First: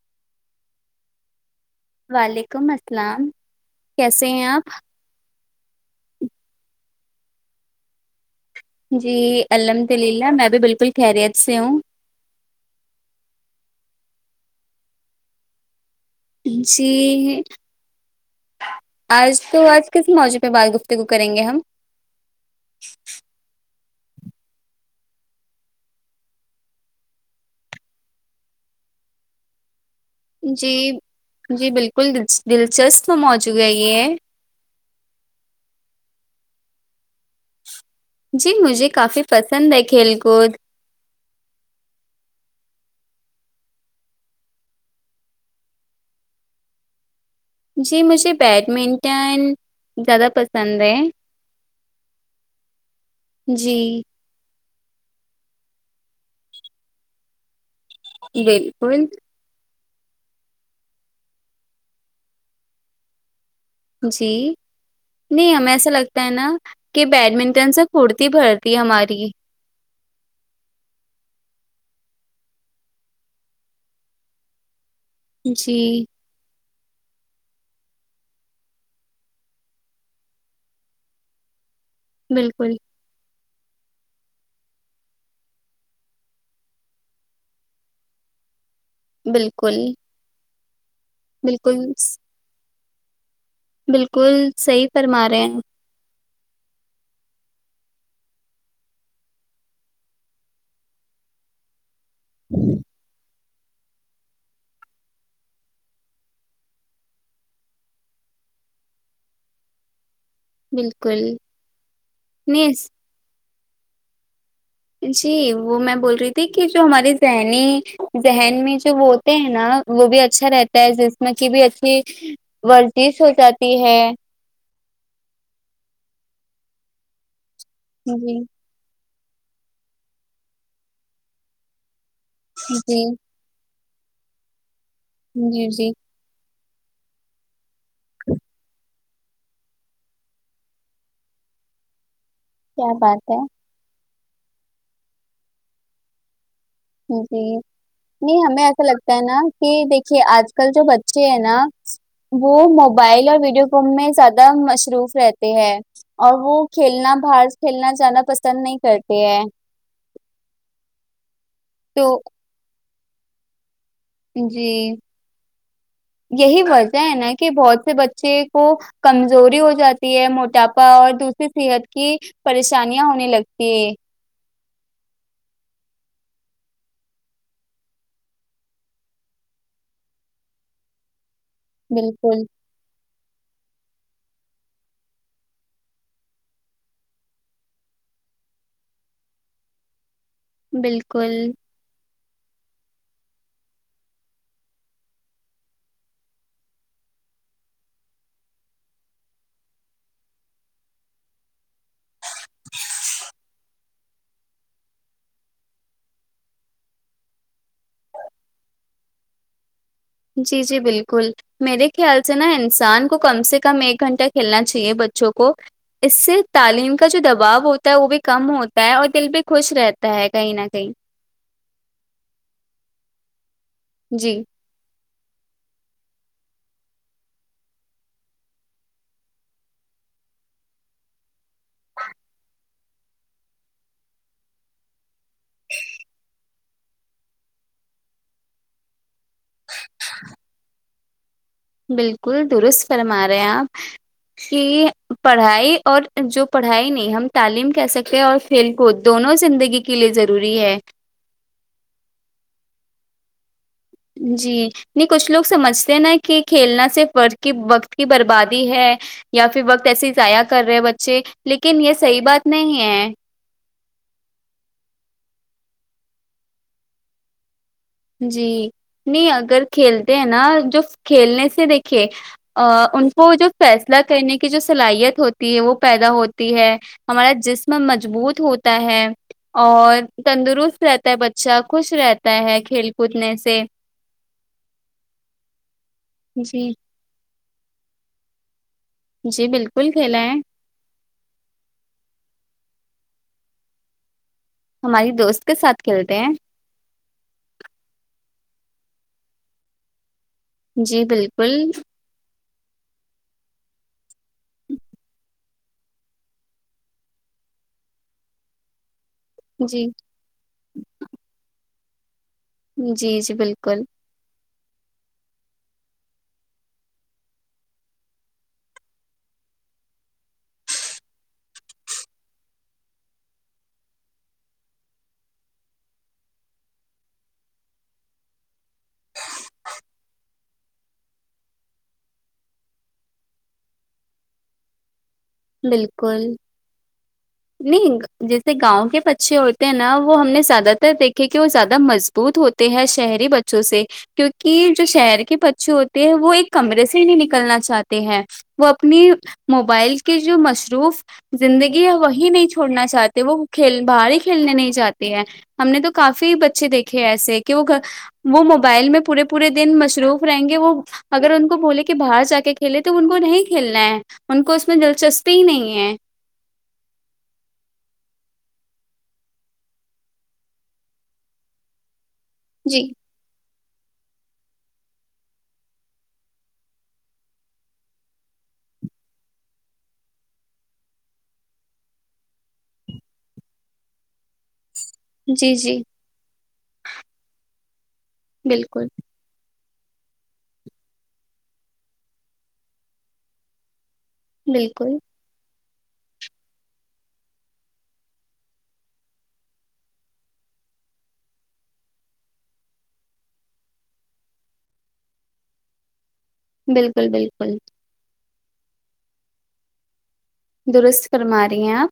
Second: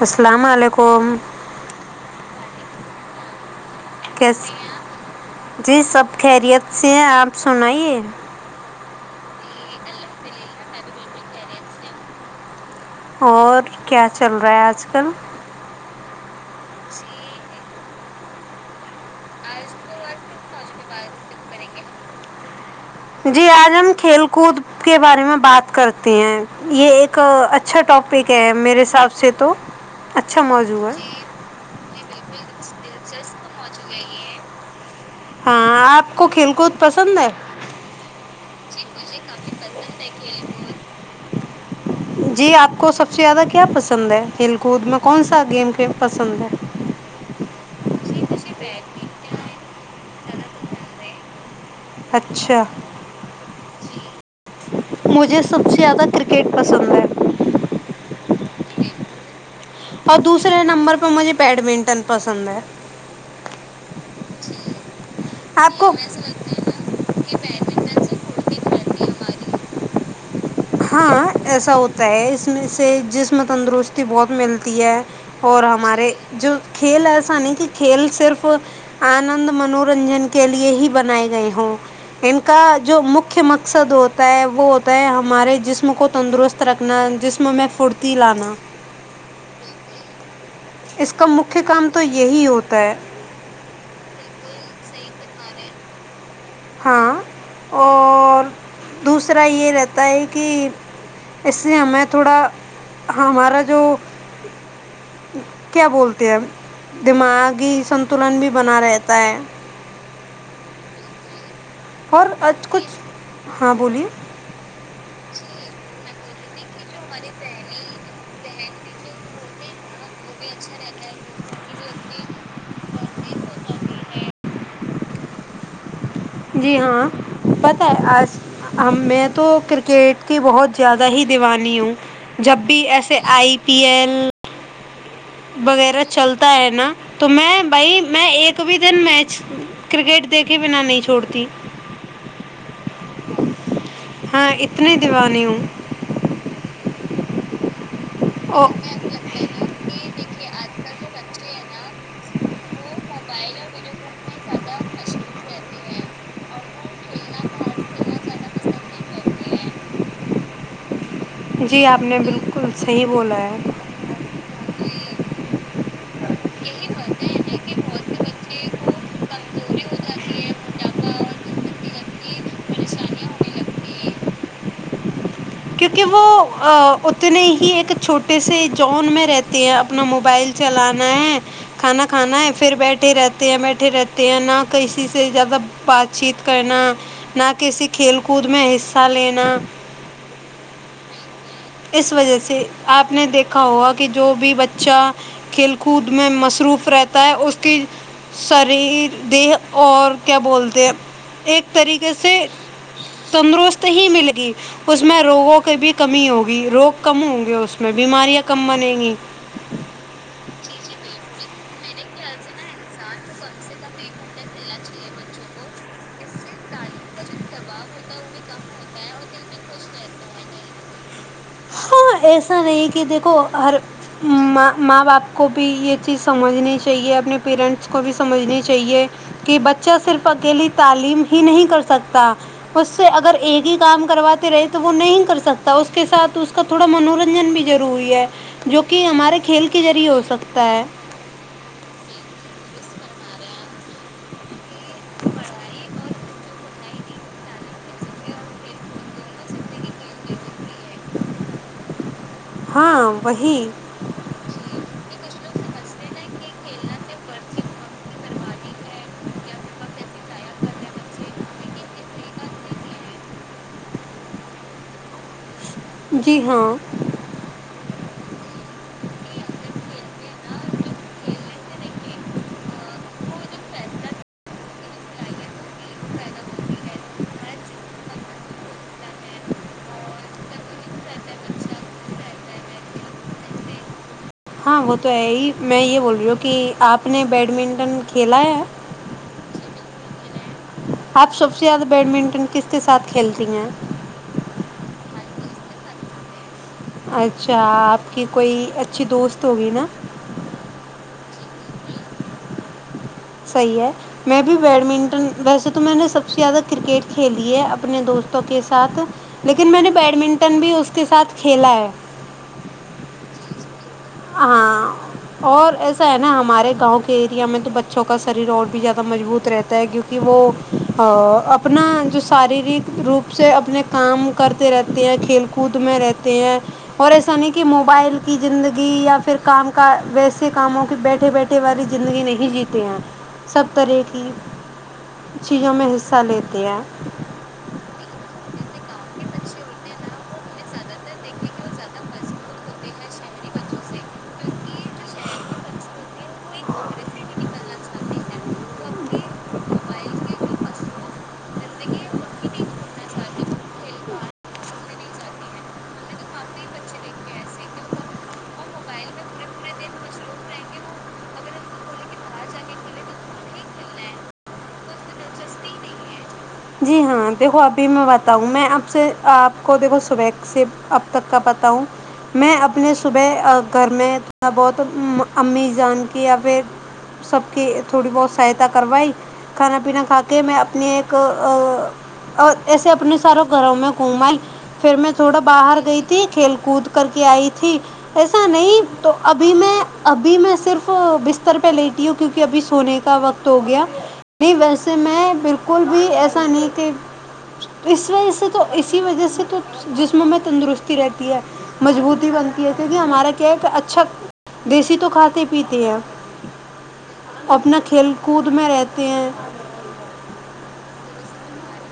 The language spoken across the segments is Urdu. اسلام علیکم وعلیکم اسلام کیسے ہیں اپ جی سب خیریت سے ہیں آپ سنائیے جی الحمد للہ میں بھی بالکل خیریت سے ہوں اور کیا چل رہا ہے آج کل جیی آج تو آج کس ماوضوع پہ بات گفتاگو کریں گے ہم جی آج ہم کھیل کود کے بارے میں بات کرتے ہیں یہ ایک ا اچھا ٹاپک ہے میرے حساب سے تو اچھا جی موضوع ہے جی بالکل دی دلچسپ موجوع ہے یہ ہے ہاں آپ کو کھیل کود پسند ہے جی مجھے کافی پسند ہے کھیل کود جی آپ کو سب سے زیادہ کیا پسند ہے کھیل کود میں کون سا گیم گیم پسند ہے جی مجھے بیڈمنٹن زیادہ پسند ہے اچھا جی مجھے سب سے زیادہ کرکٹ پسند ہے بلکل اور دوسرے نمبر پہ مجھے بیڈمنٹن پسند ہے جی نہیں ہمیں ایسا لگتا ہے نا کہ نا بیڈمنٹن سے پھرتی بھرتی ہماری ہاں ایسا ہوتا ہے اس میں سے جسم تندرستی بہت ملتی ہے اور جی ہمارے جو کھیل ایسا نہیں کہ کھیل صرف آنند منورنجن کے لیے ہی بنائے گئے ہوں کھیل کا بالکل جو مکھیہ مقصد ہوتا ہے وہ ہوتا ہے ہمارے جسم کو تندرست رکھنا جسم میں پھرتی لانا بلکل اس کا مکھیہ کام تو یہی ہوتا ہے بلکل صحیح فرما رہے ہیں ہاں اور دوسرا یہ رہتا ہے کہ اس سے ہمیں تھوڑا ہمارا جو کیا بولتے ہیں دماغی سنتولن بھی بنا رہتا ہے بالکل اور آج کچھ نہیں ہاں بولیے جی وہ میں بول رہی تھی کہ جو ہماری ذہنی ذہن میں جو ہوتے ہیں نا وہ بھی اچھا رہتا ہے جسم کی بھی اچھی ورزش ہو جاتی ہے جی ہاں پتا ہے آج جی ہم میں تو کرکٹ کی بہت زیادہ ہی دیوانی ہوں جب بھی جی ایسے آئی پی ایل جی جی وغیرہ چلتا ہے نا تو میں بھائی میں ایک بھی دن میچ کرکٹ دیکھے بنا نہیں چھوڑتی کیا بات ہے ہاں اتنی دیوانی ہوں جی نہیں ہمیں اور ایسا مجھے لگتا ہنا کہ اب دیکھیے آج لگتا ہے نا کل جو بچے ہیں نا وہ م موبائل اور ویڈیو فون میں زیادہ مصروف رہتے ہیں اور وہ کھیلنا باہر کھیلنا جانا پسند نہیں کرتے ہیں جی آپ نے تو بالکل صحیح بولا ہے جی یہی وجہ ہے نا کہ بہت سے بچے کو کمزوری ہو جاتی ہے موٹاپا اور دوسری صحت کی پریشانیاں ہونے لگتی ہے کیونکہ وہ اتنے ہی ایک چھوٹی سی جون میں رہتی ہیں اپنا موبائل چلانا ہے کھانا بالکل کھانا ہے پھر بیٹھی رہتی بیٹھی رہتی ہیں نہ کسی سے زیادہ بات چیت کرنا نہ کسی کھیل کود میں حصہ لینا بالکل اس وجہ سے آپ نے دیکھا ہوگا کہ جو بھی بچہ کھیل کود میں مصروف رہتا ہے اس کی شریر دیہ اور کیا بولتے ہیں ایک طریقے سے تندرست ہی مل گی اس میں روگوں کی بھی کمی ہو روگ کم ہوں گے اس میں بیماریاں کم بنیں گی جی جی بلکل میرے خیال سے نا انسان کو کم سے کم ایک گھنٹہ کھیلنا چاہیے بچوں کو اس سے تعلیم کا جو دباؤ ہوتا ہے وہ بھی کم ہوتا ہے اور دل بھی خوش رہتا ہے کہیں نہ کہیں ہاں ایسا نہیں کہ دیکھو ہر جی ما ما باپ کو بھی یہ چیز سمجھنی چاہیے اپنے پیرنٹس کو بھی سمجھنی چاہیے کہ بچہ صرف اکیلی تعلیم ہی نہیں کر سکتا اس سے اگر ایک ہی کام کرواتے رہے تو وہ نہیں کر سکتا اس کے ساتھ اس کا تھوڑا منورنجن بھی ضروری ہے جو کہ ہمارے کھیل کے ذریعے ہو سکتا ہے بالکل درست فرما رہے ہیں آپ کہ پڑھائی اور جو پڑھائی نہیں ہم تعلیم کہ سکتے اور کھیل کود دونوں زندگی کے لیے ضروری ہے ہاں وہی جی نہیں کچھ لوگ سمجھتے نا کہ کھیلنا صرف ور کی وقت کی بربادی ہے یا پھر وقت ایسے ہی ضائع کر رہے ہیں بچے لیکن یہ صحیح بات نہیں ہے جی ہاں جی نہیں اگر کھیلتے ہیں نا جو کھیلنے سے دیکھے ا ان کو جو فیصلہ کرنے کی جو صلاحیت ہوتی ہے وہ پیدا ہوتی ہے ہمارا جسم مضبوط ہوتا ہے اور تندرست رہتا ہے بچہ خوش رہتا ہے کھیل کودنے سے ہاں وہ تو ہے ہی میں یہ بول رہی ہوں کہ جی آپ نے بیڈمنٹن کھیلا ہے جی بالکل کھیلا ہے آپ سب سے زیادہ بیڈمنٹن کس کے ساتھ کھیلتی ہیں ہماری دوست کے ساتھ کھیلتے ہیں اچھا آپ کی کوئی اچھی دوست ہوگی نا جی بالکل صحیح ہے میں بھی بیڈمنٹن ویسے تو میں نے سب سے زیادہ کرکٹ کھیلی ہے اپنے دوستوں کے ساتھ لیکن میں جی نے بیڈمنٹن بھی اس کے ساتھ کھیلا ہے جی جی بالکل اہ اور ایسا ہے نا ہمارے گاؤں کے ایریا میں تو بچوں کا شریر اور بھی زیادہ مضبوط رہتا ہے کیک کہ وہ ا اپنا جو شارییرک روپ سے اپنے کام کرتے رہتے ہیں کھیل کود خود میں رہتے ہیں اور ایسا نہیں کہ موبائل کی زندگی گ یا پھر کام کا ویسے کاموں کی بیٹھے بیٹھے والی زندگی نہیں جیتے ہیں سب طرح کی چیزوں میں حصہ بالکل لیتے ہیں نہیں جیسے گاؤں کے بچے ہوتے ہیں نا وہ ہم نے زیادہ تر دیکیں کہ وہ زیادہ مضبوط ہوتے کیوں کی جو شہری بچوں سے کیونکہ جو شہر کے بچے ہو وہ ایک کمرے سے نہیں نکلنا چاہتے ہیں وہ اپنی موبائل کہ جو مصروف زندگی وہی نہیں چھوڑنا چاہتی وہ کھیل باہر ہی کھیلنے نہیں جاتے ہے ہم نے تو کافی بچے دیکھے ہیں ایسے کہ وہ گ وہ موبائل میں پورے پورے دن مصروف رہیں گے وہ اگر ان کو بولے کہ باہر جا کے کھیلے تو ان کو نہیں کھیلنا ہے ان کو اس میں دلچسپی ہی نہیں ہے جی ہاں دیکھو ابھی میں بتاؤں میں آپ سے آپ کو دیکھو صبیح سے اب تک کا بتاؤ میں جی اپنے صبح ا گھر میں تھوڑا بہت امی جان کی یا پھر سب کی تھوڑی بہت سہاتا کروائی کھانا پینا کھا کے میں اپنی ایک اور ایسے اپنے ساروں گھروں میں گ مل پھر میں تھوڑا جی جی باہر گئی تھی کھیل کود کر کے آئی تھی ایسا بالکل نہیں تو ابھی میں ابھی میں صرف بستر پہ لیتی ہوں کیونکہ ابھی سونے کا وقت ہو گیا نہیں بالکل ویسے میں بالکل بھی ایسا نہیں کہھی اس وجہ سے تو اسی وجہ سے تو جسم میں تندرستی رہتی ہے مضبوطی بنتی ہے کیونکہ ہمارا کیا ہے اچھا دیسی تو کھاتے پیتے ہیں بلکل بلکل اپنا کھیل کود میں رہتے ہیں درست فرما رہی ہیں آپ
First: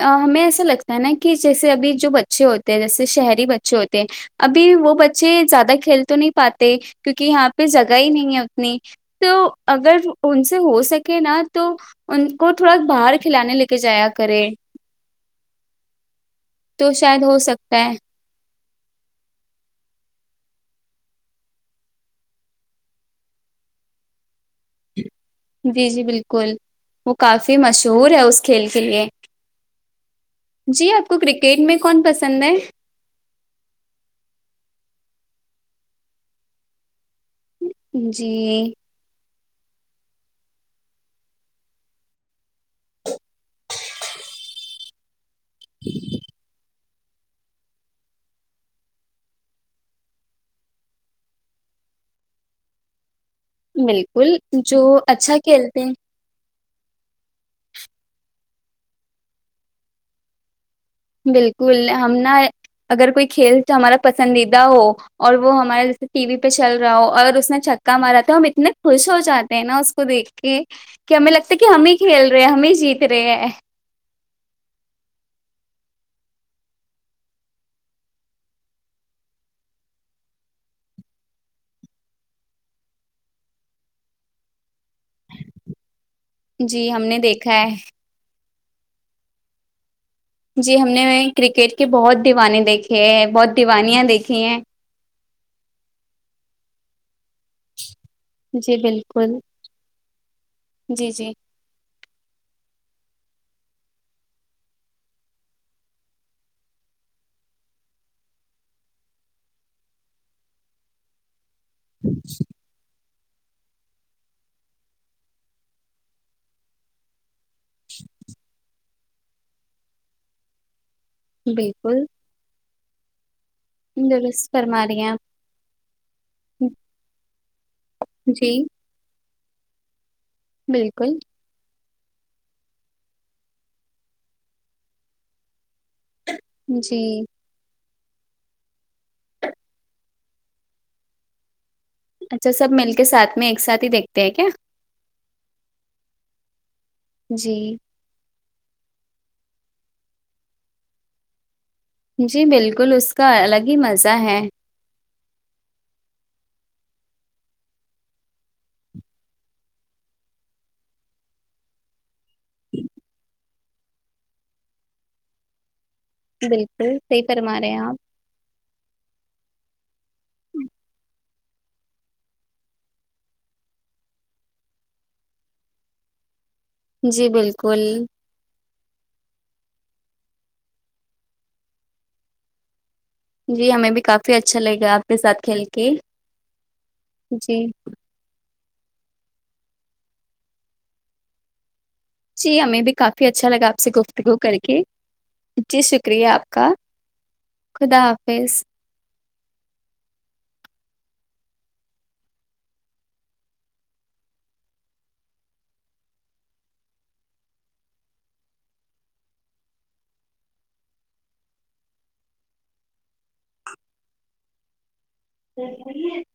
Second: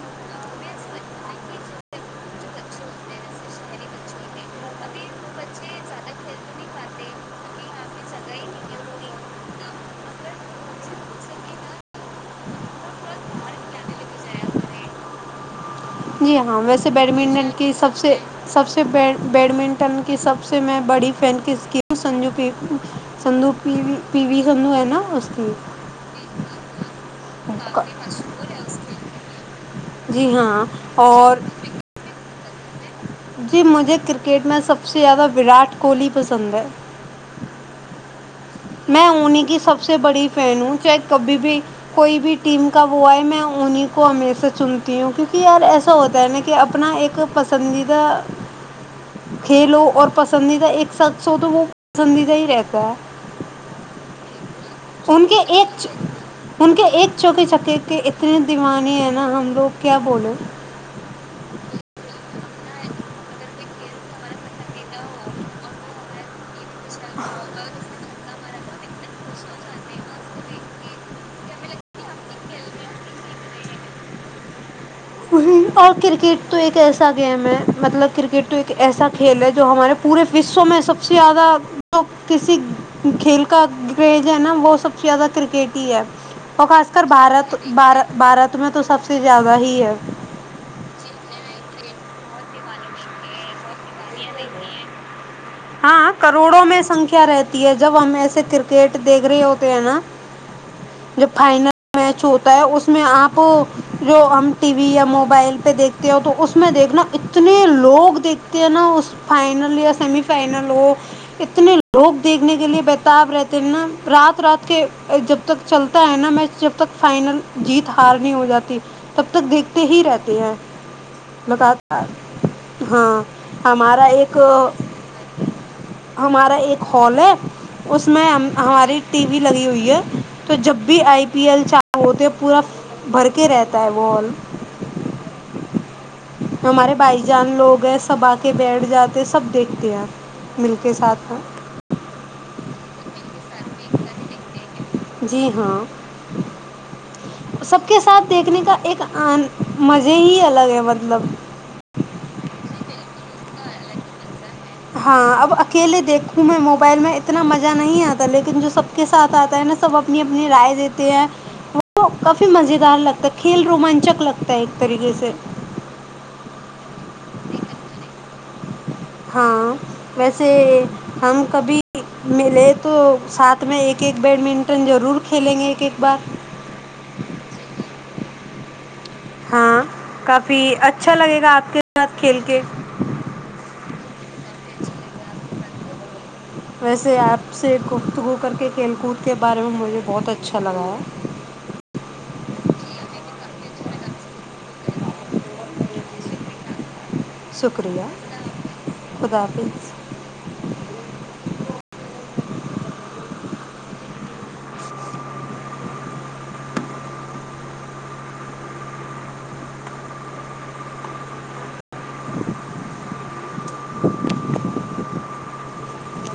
ہمیں ایسا لگتا ہے نا کہ جیسے ابھی جو بچے ہوتے ہیں جیسے شہری بچے ہوتے ہیں ابھی وہ بچے زیادہ کھیل تو نہیں پاتے کیونکہ یہاں پہ جگہ ہی نہیں ہے اتنی تو اگر ان سے ہو سکے نا تو ان کو تھوڑا باہر کھلانے لے کے جایا کرے جی ہاں ویسے تو شاید ہو بیڈمنٹن کی سکتا سب ہے سے سب سے بیڈمنٹن کی سب سے میں بڑی فین سنجو کی سندو پی پی وی سندو ہے نا اس کی جی جی بلکل وہ کافی مشہور ہے اس کھیل کے لیے جی ہاں جی آپ کو اور کرکٹ میں کون پسند ہے جی مجھے کرکٹ میں سب سے زیادہ وراٹ کوہلی پسند ہے جی میں انہیں کی سب سے بڑی فین ہوں چاہے کبھی بھی کوئی بھی ٹیم کا وہ ہے میں انہیں کو ہمیشہ چنتی ہوں کیونکہ یار ایسا ہوتا ہے نا کہ اب اپنا ایک پسندیدہ کھیلو اور پسندیدہ ایک ساتھ سو تو وہ پسندیدہ ہی رہتا ہے بلکل جو ان اچھا کے کھیلتے ایک ہیں ان کے ایک چوکے چکے کے اتنے دیوانی ہیں نا ہم لوگ کیا بولے بلکل ہم نا اگر کوئی کھیل تو ہمارا پسندیدہ ہو اور وہ ہمارے جیسے ٹی وی پہ چل رہا ہو اور اس میں چھکا مارا تھا ہم اتنے خوش ہو جاتے ہیں نا اس کو دیکھ کے کہ ہمیں لگتا ہے کہ ہمیں کھیل رہے ہیں ہمیں جیت رہے ہیں اور کرکٹ تو ایک ایسا گیم ہے مطلب کرکٹ تو ایک ایسا کھیل ہے جو ہمارے پورے وشو میں سب سے زیادہ جو کسی کھیل کا کریز ہے نا وہ سب سے زیادہ کرکٹ ہی ہے اور جی خاص ہم کر نے بھارت دیکھا ہے بار بھارت میں تو سب سے زیادہ ہی ہے جی ہم نے کرکٹ کے بہت دیوانے دیکھے ہیں بہت دیوانیاں دیکھی ہیں ہاں کروڑوں میں سنکھیا رہتی ہے جب ہم ایسے جی کرکٹ دیکھ بالکل رہی ہوتے ہیں نا جی جو جی فائنل میچ ہوتا ہے اس میں آپ جو ہم ٹی وی یا موبائل پہ دیکھتے ہو تو اس میں دیکھنا اتنے لوگ دیکھتے ہیں نا اس فائنل یا سیمی فائنل ہو اتنے لوگ دیکھنے کے لیے ب تب رہتے ہیں نا رات رات کے جب تک چلتا ہے نا میچ جب تک فائنل جیت ہار نہیں ہو جاتی تب تک دیکھتے ہی رہتے ہیں بالکل لگاتار ہاں ہمارا ایک درست فرما رہی ہیں ہمارا آپ ایک ہال ہے اس میں جی ہماری ٹی وی لگی ہوئی ہے تو جب بھی بالکل آئی پ پی ایل چار ہوتے پورا بھر کے رہتا ہے وہ ہمارے جی بھائی جان لوگ ہیں سب آ کے بیٹھ جاتے سب دیکھتے آپ مل کے ساتھ اچھا سب مل کے ساتھ میں ایک ساتھ دیکھتے ہیں کیا جی ہاں جی سب کے ساتھ دیکھنے کا ایک مزے ہی الگ ہے مطلب جی بلکل اس کا الگ ہی مزہ ہے ہاں اب اکیلے دیکھوں میں موبائل میں اتنا مزہ نہیں آتا لیکن جو سب کے ساتھ آتا ہے نا سب اپنی اپنی رائے دیتے ہیں وہ کافی مزے دار لگتا ہے کھیل رومانچک لگتا ہے ایک طریقے سے بلکل صحیح فرما رہے ہیں آپ ہاں ویسے ہم کبھی ملے تو ساتھ میں ایک ایک بیڈمنٹن ضرور کھیلیں گے ایک ایک بار جی بالکل ہاں کافی اچھا لگے گا آپ کے ساتھ کھیل کے جی ہمیں بھی کافی اچھا لگ گا آپ کے ساتھ کھیل کے ویسے آپ جی سے گفتگو کر کے کھیل کود کے بارے میں مجھے بہت اچھا لگا ہے جی ہمیں بھی کافی اچھا لگا اپ سے کو گو کر کے جی شکریہ آپ کا خدا شکریہ حافظ خدا حافظ تو